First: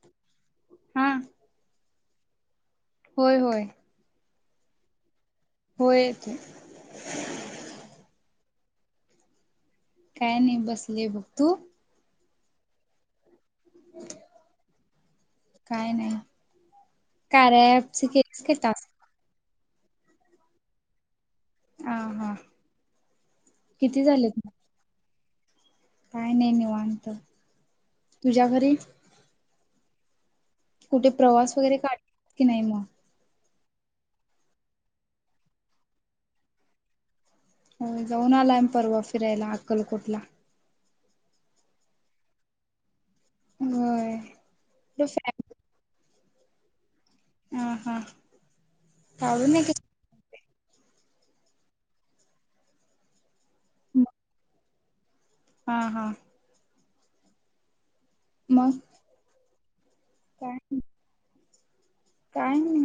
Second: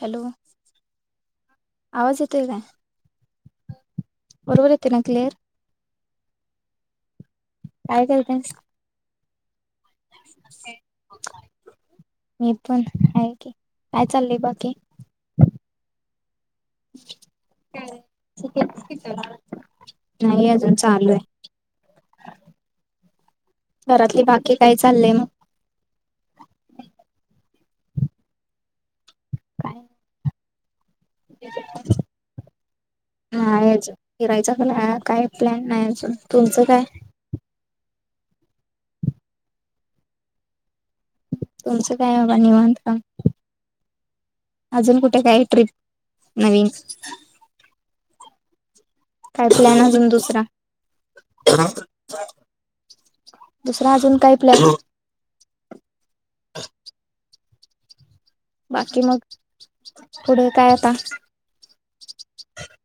Hello आवाज येतोय काय? व्हय होय बरोबर येते ना क्लेअर होय येतोय... काय करतेयस. काय नाही बसलेय बघ तू? मी पण हाय. काय चालंय बाकी काय नाय. कार्या‌‌ अँपचे केलीस का टस....... नाही आजून चालू हा हाय हा किती घरातली झालेत मग बाकी काय चाललयं मग? काय नाही निवांत तुझ्या घरीं काय कुठं प्रवास वगैरे काढत्यात की नाही मग नाही अजून फिरायचं पण हाय काय प्लॅन नाय अजून तुमचं काय होय जाऊन आलोय आम्ही परवा फिरायला अक्कलकोटला तुमचं काय बाबा निवांत काम......... होय कुठं आजून कुठे काय ट्रिप नवीन...... ह हा..... काय काढून ये की प्लॅन आजून दुसरा? [unintelligible] दुसरा अजून काय प्लॅन? हां हां [inaudible] बाकी मग पुढे काय आता? काय नाही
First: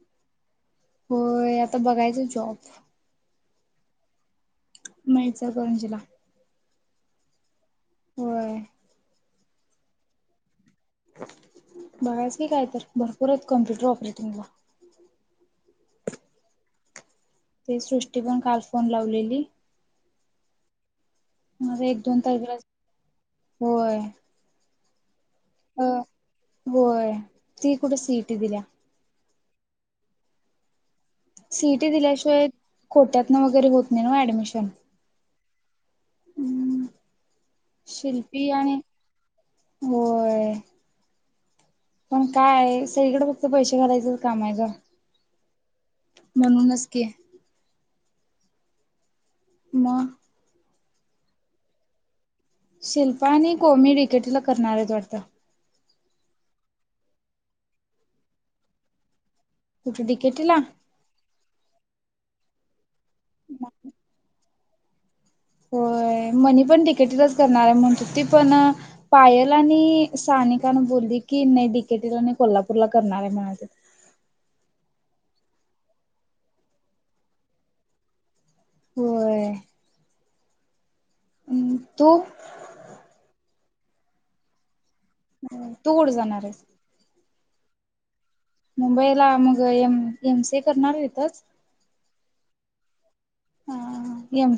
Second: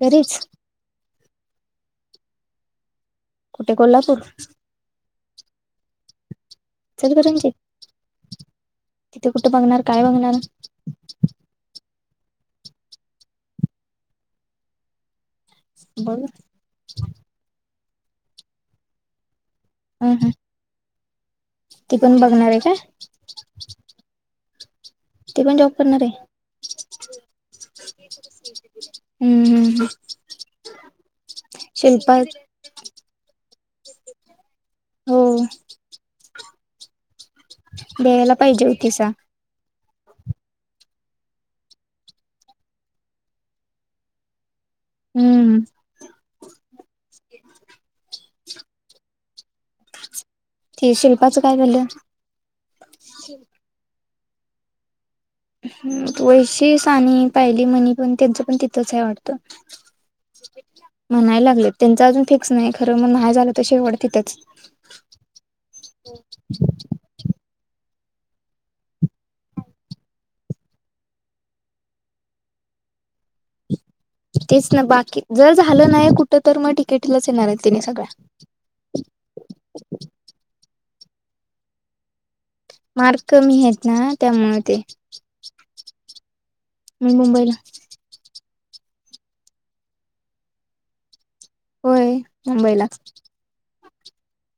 तरीच् होय आता बघायचा जॉब कुठे कोल्हापूर. म ये चल इचलकरंजीला.... इचलकरंजीत? होय तू‌ कुठं बघणार काय बघणार? [inaudible] बघायचं की काय तर, भरपूर आहेत कॉम्प्युटर ऑपरेटींग ला बोल ना ती सृष्टी पण काल फोन लावलेली. हम्म हम्म माझ एक दोन [unintelligible] होय.. ती पण जॉब अ करणार आहे होय, ती कुठं सी इ टी दिल्या? हम्म हम्म ह सि इ टी दिल्याशिवाय कोट्यातन वगैरे होत नेनू ॲडमिशन होय.. द्यायला शिल्पी पायजे आणि हुतीसा होय.. पण काय सगळीकडं फक्त पैशे घालायचंच काम हाय गं. हम्म [unintelligible] म्हणूनच की, म? ते शिल्पाचं काय झालं? शिल्पा आणि कोमी रिक [unintelligible] ला करणार आहेत वाटतं? वैशी, सानि, पायली मनी पण त्यांचं पण तिथंच हाय वाटतं? कुठे डिकेटीला म्हणाय लागलेत. त्यांच अजून फिक्स नाही खरं म नाय झालं तर मग शेवट तिथंच. होय मनी पण डी के टि लाचं करणार हाय म्हणत हुती ती पण पायल आणि सानिकान बोलली की, नाही डीकेटीला नाही कोल्हापूरला करणार हाय म्हणालतीत. तेच ना! बाकी जर झालं नाही कुठं तर, मग डी के टी लाच येणार आहेत तेणी सगळ्या. [inaudible] हम् तू? मार्क कमी आहेत ना त्यामुळं ते तू कुठं जाणार आहेस? मी मुंबईला मुंबईला मग एम एम सी ए करणार आहे तीतचं? होय मुंबईलाचं.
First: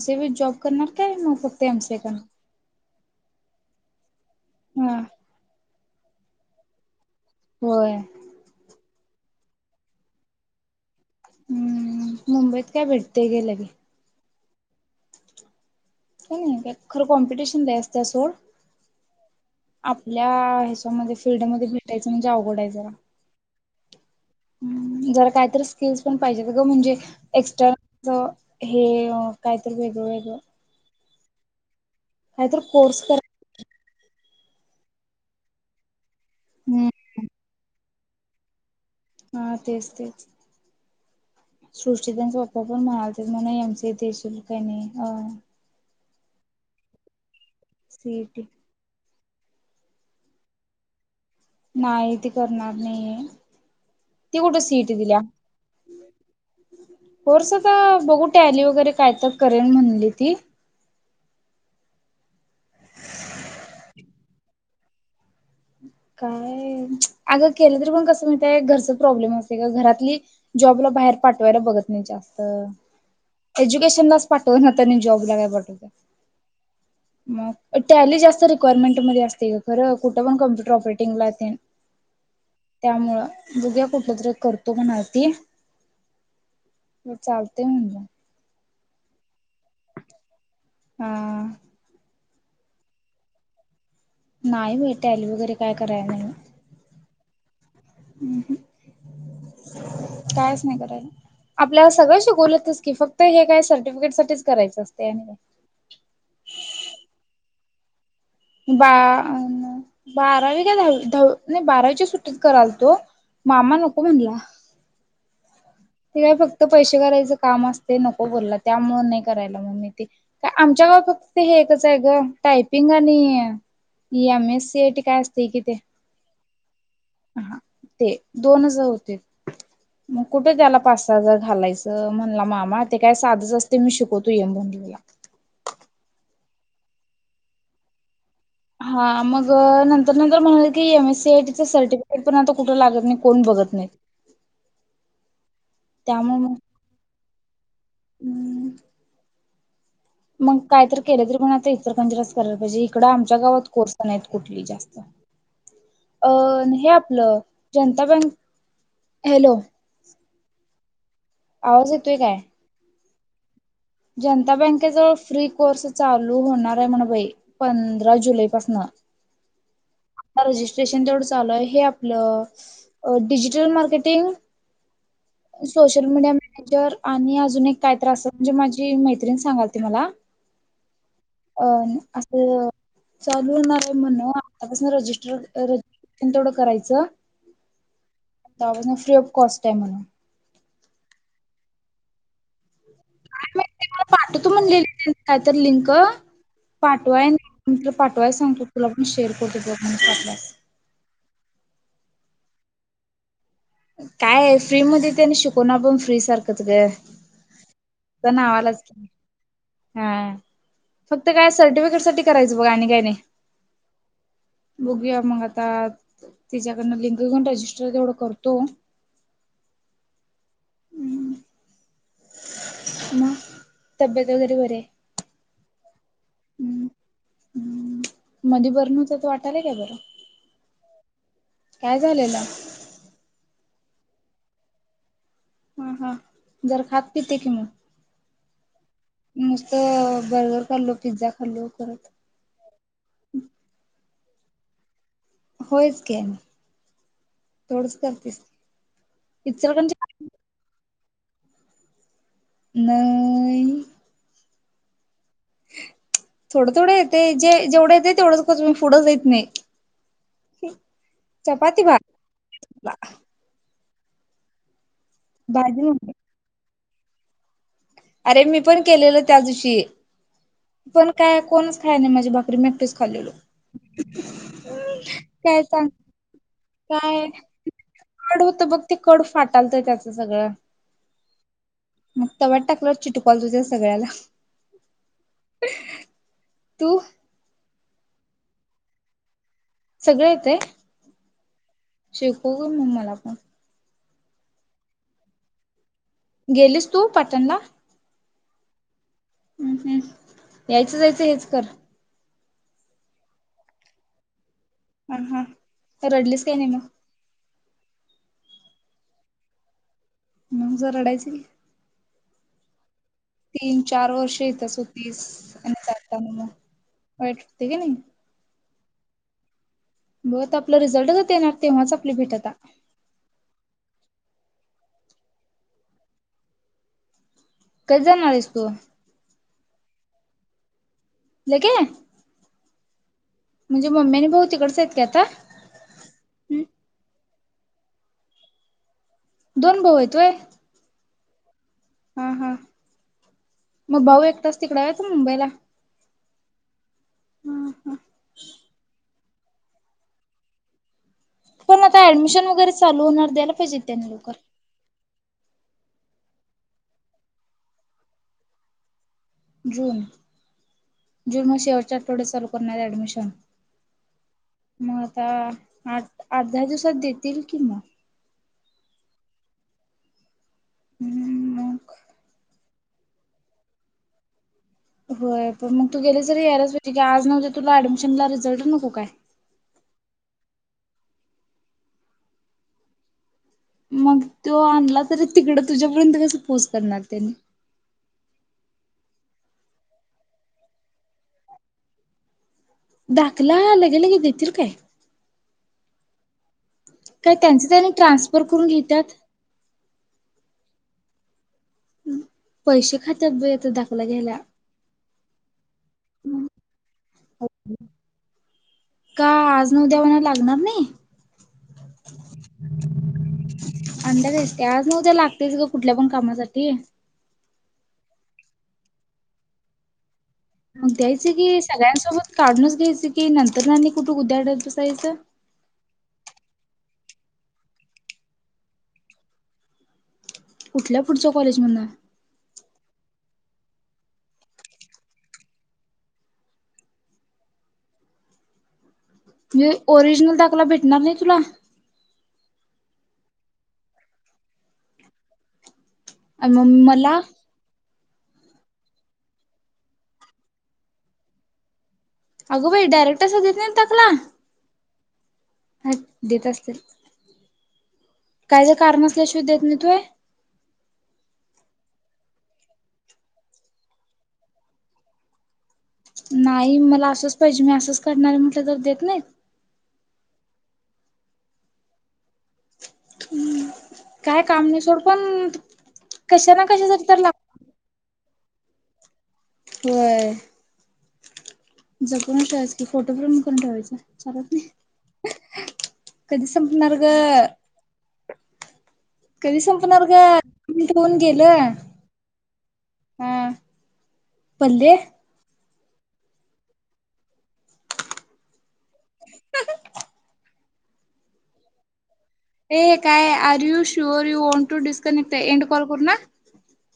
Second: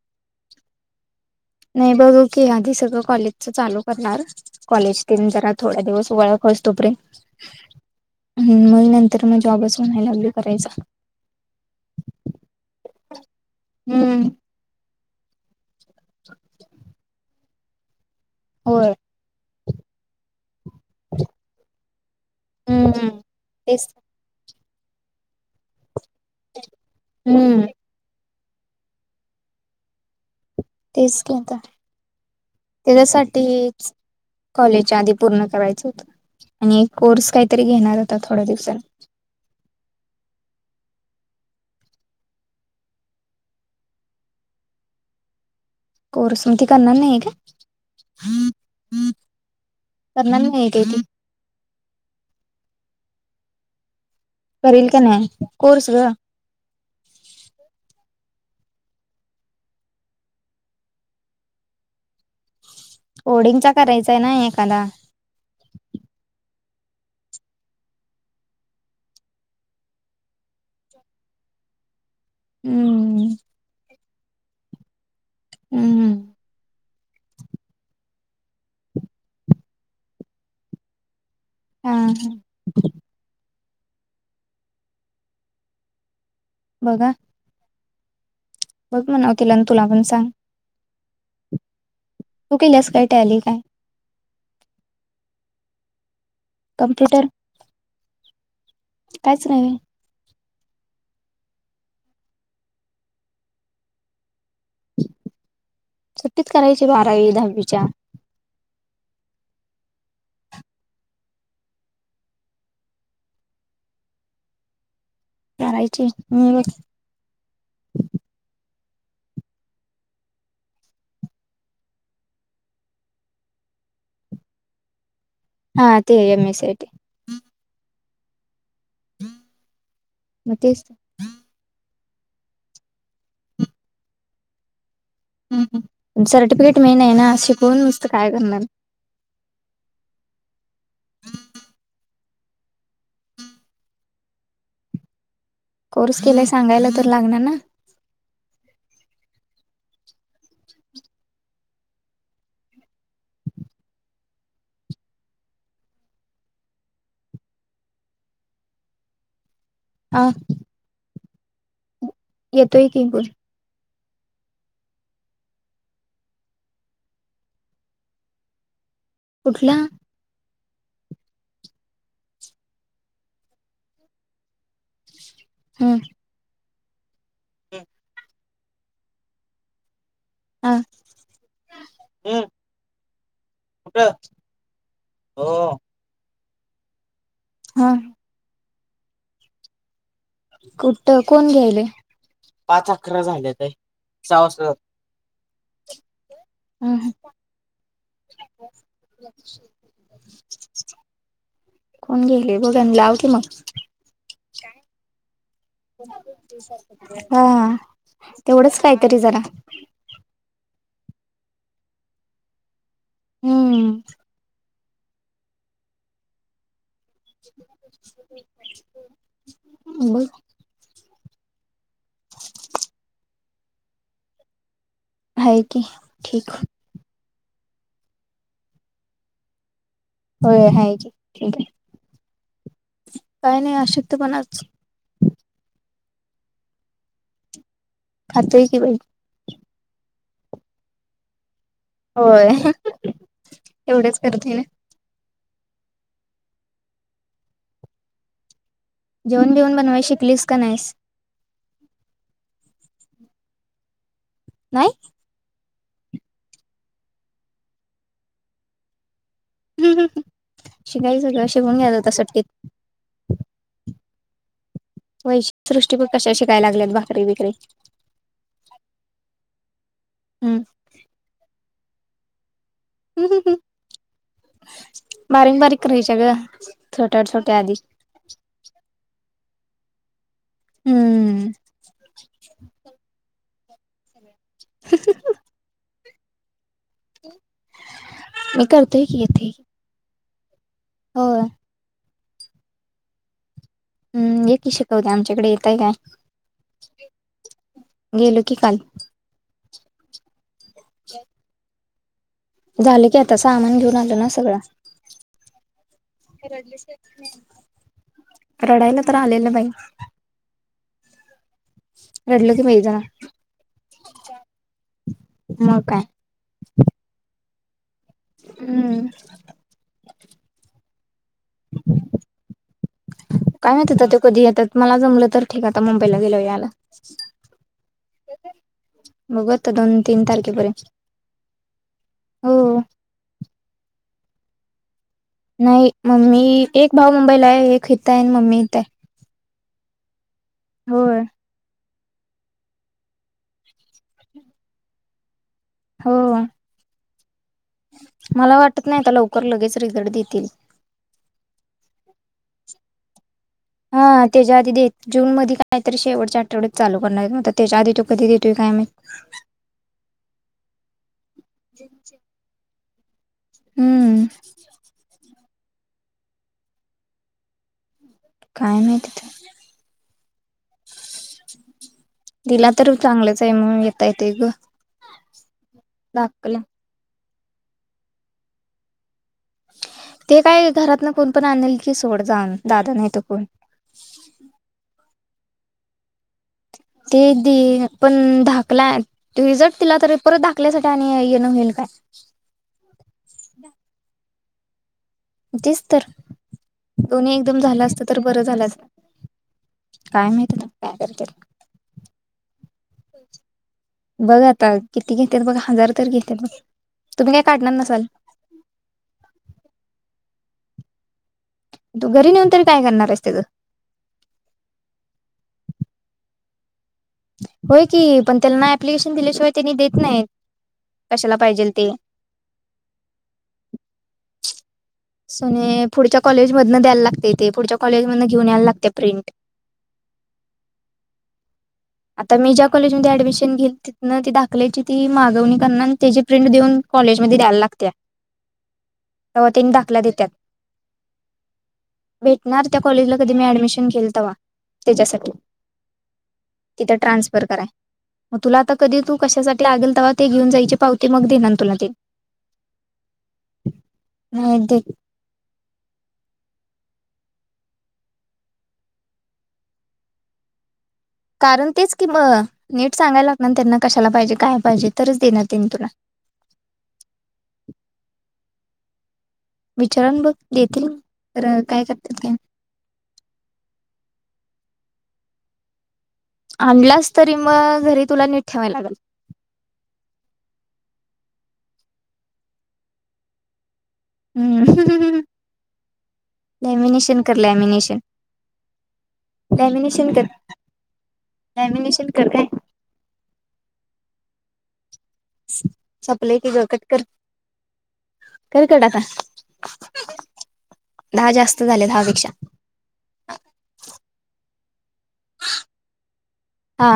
ते बी जॉब करणार काय मग फक्त एम नाही सी ए करणार? बघू की आधी सगळं कॉलेजचं चालू करणार हा कॉलेज [unintelligible] जरात- थोड्या दिवस ओळख होईस तोपर्यंत होय हम्म मग नंत तर मग जॉबच म्हणाय लागलोय करायचं. हम्म मुंबईत काय भेटतय घे लगे? हम्म काय नाही खर कॉम्पिटिशन! [inaudible] ते सोड होय आपल्या ह्याच्यामध्ये फिल्डमध्ये भेटायच म्हणजे अवघड हाय जरा. हम्म तेच हम् जरा कायतरी स्किल्स पण पाहीजेत ग म्हणजे हम्म एक्सट्रा ज हे कायतर वेगळं वेगळं. तेच की आता काहीतरी कोर्स कर त्याज्यासाठी कॉलेजच्या आधी पूर्ण करायचं होतं. आणि एक कोर्स काहीतरी घेणार. आता थोड्या दिवसात. हा तेच तेच सृष्टी तेंच पप्पा पण म्हणालतीत म्हण एम सी ए देशील काय नई. अ कोर्स मग ती करणार नाही काय? सीईटी करणार नाहीये काय ती? नाई ती करणार नाहीय ती कुठ करील सीईटी का दिल्या. नाही कोर्स ग कोर्स आता बघू टॅली वगैरे काय तर करेल म्हणली ती. ओडिंगचा करायचा ना एखादा काय अग केलं तरी पण कस माहितेय घरच प्रॉब्लेम असते ग घरातली जॉबला बाहेर पाठवायला बघत नाही जास्त. हम्म अ एज्युकेशन लाच पाठवनात आणि जॉब तिला काय पाठवत्यात? हम्म मग टँली जास्त रिक्वायरमेंट मध्ये असते का खरं कुठं पण कॉम्पुट प्रॉपरटिंग लायसन्स हा हा त्यामुळं बघुया कुठलं तरी एक करतो म्हणालती. म चालतंय म्हणल्या. बग म्हणावं तिला न् तुला पण सांग. हा तू केल्यास काय टँली काय? नाय बाय टँली वैगरे काय करा कंप्युटर हम् कायच आपल्याला सगळं शिकवल्यातचं की, फक्त हे काय सर्टिफिकेट साठीच करायचं असतंय आणि काय? सुट्टीत करायची बारावी दहावीच्या बा बारावी काय दहावी नाही बारावीच्या सुट्टीत करालतो मामा नको म्हणला. करायची ते हम्म फक्त पैसे करायचं काम असतय, नको बोलल्यात त्यामुळे नाही करायला मग मी ते आमच्या गावात फक्त ते हे एकच हाय गं टायपिंग आणि M S C I T काय अस हा ते M S C I T हा ते दोनच जाऊ दे मग कुठे त्याला पाच-सहा हजार घालायचं. म्हणला मामा ते काय साधच असतंय मी शिकवतो ये म्हणाला सर्टिफिकेट मेन आहे ना शिकवून नुस्त हा मग नंतर-नंतर म्हणाले की M S C I T चं सर्टिफिकेट पण आता कुठ लागत नाही, कोण बघत नाही कोर्स त्यामुळे केलाय सांगायला तर लागणार ना? मग मग काय तर केलं तरी आता इचलकरंजीलाच करायला पाहिजे, इकडं आमच्या गावात कोर्स नाहीत कुठली जास्त अ हे आपलं जनता बँक हॅलो हा आवाज येतोय ते काय? बोल जनता बँके जवळ फ्री कोर्स चालू होणार आहे म्हण बाई पंधरा जुलै पासन कुठला? आता रजिस्ट्रेशन तेवढं चालू आहे हे आपलं डिजिटल मार्केटिंग हम्म सोशल मीडिया नाहीतर आणि अजून एक काय तर अस म्हणजे माझी ती मैत्रिण सांगालती मला हा अ हम्म. असं चालू होणार आहे कुठं म्हण आतापासून हो. रजिस्टर [unintelligible] करायचं? हा तवा पासून फ्री ऑफ कॉस्ट आहे म्हणून कुठ कोण घ्यायलय पाच अकरा झालेत ताई सहा वाजता जातो. काय तर लिंक हम्म पाठवाय नाही मी तुला पाठवाय सांगतो तुला पण शेअर करतो बग म्हण वाटल्यास. कोण गेले बघ आणि लाव की मग काय फ्री मधे त्यांनी शिकवना पण फ्री सारखंच ग त्या [unintelligible] तेवढंच नावालाच की. काहीतरी जरा हा फक्त काय सर्टिफिकेट साठी करायचं बघ आणि काय नाही. हम्म बघूया मग आता तिज्या बोल मग तब्येत वगैरे बरी आहे. आहे की ठीक. ह मध्ये बर नव्हत आता वाटालाय काय बरं? होय हाय की ठीक हाय. काय झालेलं? काही नाही अशक्त पणाच. हा हा जरा खातपित ये की मग. खातय की बई. मस्त बर्गर खाल्लो पिझ्झा खाल्लो. करत होय एवढेच. [unintelligible] होयच की तेवढंच करतीस. जेवण बीवन बनवाय शिकलीस काय नाहीस? नाही नाही थोडं थोडं येते जे जेवढं येते तेवढंच पुढं जाईत नाही हू हू शिकायच ग शिकून चपाती घ्यायचं भात सुट्टीत वैशि भाजी सृष्टी बग नव्हती कश्या शिकायला लागल्यात भा [unintelligible] बिकरी अरे मी पण केलेल त्या दिवशी. पण काय कोणच? हय आणि नाही माझ्या बाकरी मॅ पिस खाल्लेलो. हम्म बारीक काय बारीक सांग? करायच्या ग छोट्या काय छोट्या आधी कडू होत बघ ते कडू फाट. चालतय त्याचं सगळं. हम्म मग तव्यात टाकल्यावर चिटकालत जास सगळ्याला [unintelligible] तू मी करतोय की इथे सगळं येत आहे होय शिकवून मग मला पण हम ये की शिकवते आमच्याकडे येताय काय गेलीस तू पाटणला गेलो की काल हं हं यायचं जायचं हेच कर झालं की आता सामान घेऊन आलो ना सगळं. हा हा तर रडलीस काय नाही म? रडायला तर आलेलं बाई मग जर रडायच की रडलो की बाई जरा तीन चार वर्ष येतच हो तीस आणि मग काय चारता म्हनू वाईट [unintelligible] हम्म मग त आपलं रिझल्ट ते येणार तेव्हाच आपली भेट आता काय माहित आता ते कधी येतात मला जमलं तर ठीक आता मुंबईला गेलोवर यायला कधी जाऊन आलीस तू बघू आता दोन तीन तारखेपर्यंत लेके हो म्हणजे मम्मी आणि भाऊ तिकडचे आहेत काय आता? नाही मम्मी एक भाऊ मुंबईला हाय, एक हिथं हाय आणि मम्मी इथंय. दोन भाऊ आहेत व्हयं होय हा हा मग भाऊ एकटाच तिकडे आहे की मुंबईला आहे हो मला वाटत नाही आता लवक कर लगेच रिझल्ट देतील पण आता ऍडमिशन वगैरे चालू होणार द्यायला पाहिजे त्यांनी हा लवकर त्याच्या आधी देत जून मध्ये काय तरी शेवटच्या आठवड्यात चालू करणार म त्याच्या आधी त कधी देतोय काय माहीत जून जून मग शेवटच्या आठवड्यात चालू करणाराय. कमिशन हम्म म आता आठ आठ दहा दिवसात देतील कि म. काय नाही तिथं हम्म मग तीला तरू चांगलच आहे मनून येताय ते ग होय हो मग तू गेली दाखला जरी [inaudible] तुला अडमिशनला रिझल्ट नको काय? ते काय घरात न कोणपण आणल की सोड जान दादा नाय त कोण तो आणलात तरी तिकड तुझ्यापर्यंत कस? पूस करणार ते त्यांनी दे पण धाकलाय रिझल्ट तिला तर परत धाकल्यासाठी आणिय येण होईल काय? दाकला लगेलगे देतील काय? म तेच तर दोन्ही काय एकदम त्यांचे झालं त्यानी असत तर बरं ट्रान्सफर झालं करून असतं, घेतात काय माहीत अता काय करतात उ पैसे खात्यात बय ते दा बघा आता किती घेत्यात बघा हजार तर घेत्यात बघ तुमी काय काढणार नसाल? ऊं तू घरी नेऊन तरी काय करणार आहेस त्याचं ओंदा दिसत्यास आज न उद्या लागतेच ग कुठल्या पण कामासाठी. ती होय की पण त्याना अप्लिकेशन दिल्याशिवाय त्यांनी देत नाहीत. मग द्यायच कशाला कि पाहिजेल ते सगळ्यांसोबत काढूनच घ्यायचं की नंतर आणि कुठ उद्याडात बसायचं. मधन द्याय लागतंय ते, पुढच्या कॉलेज मधन घेऊन यायला लागत्याय प्रिंट. कुठल्या पुढच्या कॉलेज मधन म्हणजे आता मी ज्या कॉलेजमधी ऍडमिशन घेल तिथन ती दाखल्याची ती मागवणी करणानं त्याची प्रिंट देऊन कॉलेजमधी द्याया लागत्या. जे ओरिजनल दाखला भेटणार नही तुला? भेटणार त्या कॉलेजला कधी मी ऍडमिशन केल तवा त्येच्यासाठी आणि मग तिथ मला ट्रान्सफर कराय म तुला आता कधी तू कशासाठी लागल तवा ते घिऊन जायची पावती मग देनार तुला ते. अगो बई डयरेक्ट असदेत नाईत दाकला नाही दे अ देत असतील काय ज कारण असल्याशिय देत नाय होय कारण तेच कि म नीट सांगाय लागणान त्यांना कशाला पाहिजे काय पाहिजे तरच देनार नाई मला असंच पाहिजे मी असंच करणार मं ते जर देत नईत? विचारून बघ देतील तर काय करतील ते हम् काय काम नाही सोड पण कशा ना कशासाठी आणलाच तर तरी लाग मग जरी तुला नीट ठेवाय लागल. होय जपूनच ठेवायंच की फोटो पण करून ठेवायचा. सरक की हम्म कधी संपणार ग, लॅमिनेशन कर लॅमिनेशन कधी संपणार लॅमिनेशन कर ग ठेऊन गेलं लॅमिनेशन कर काय हा पल्ले सप्लय की ग कट कर. कर कट आता. दहा जास्त झाले दहा पेक्षा. हे काय are you sure you want to disconnect आहे एंड कॉल करू ना? हा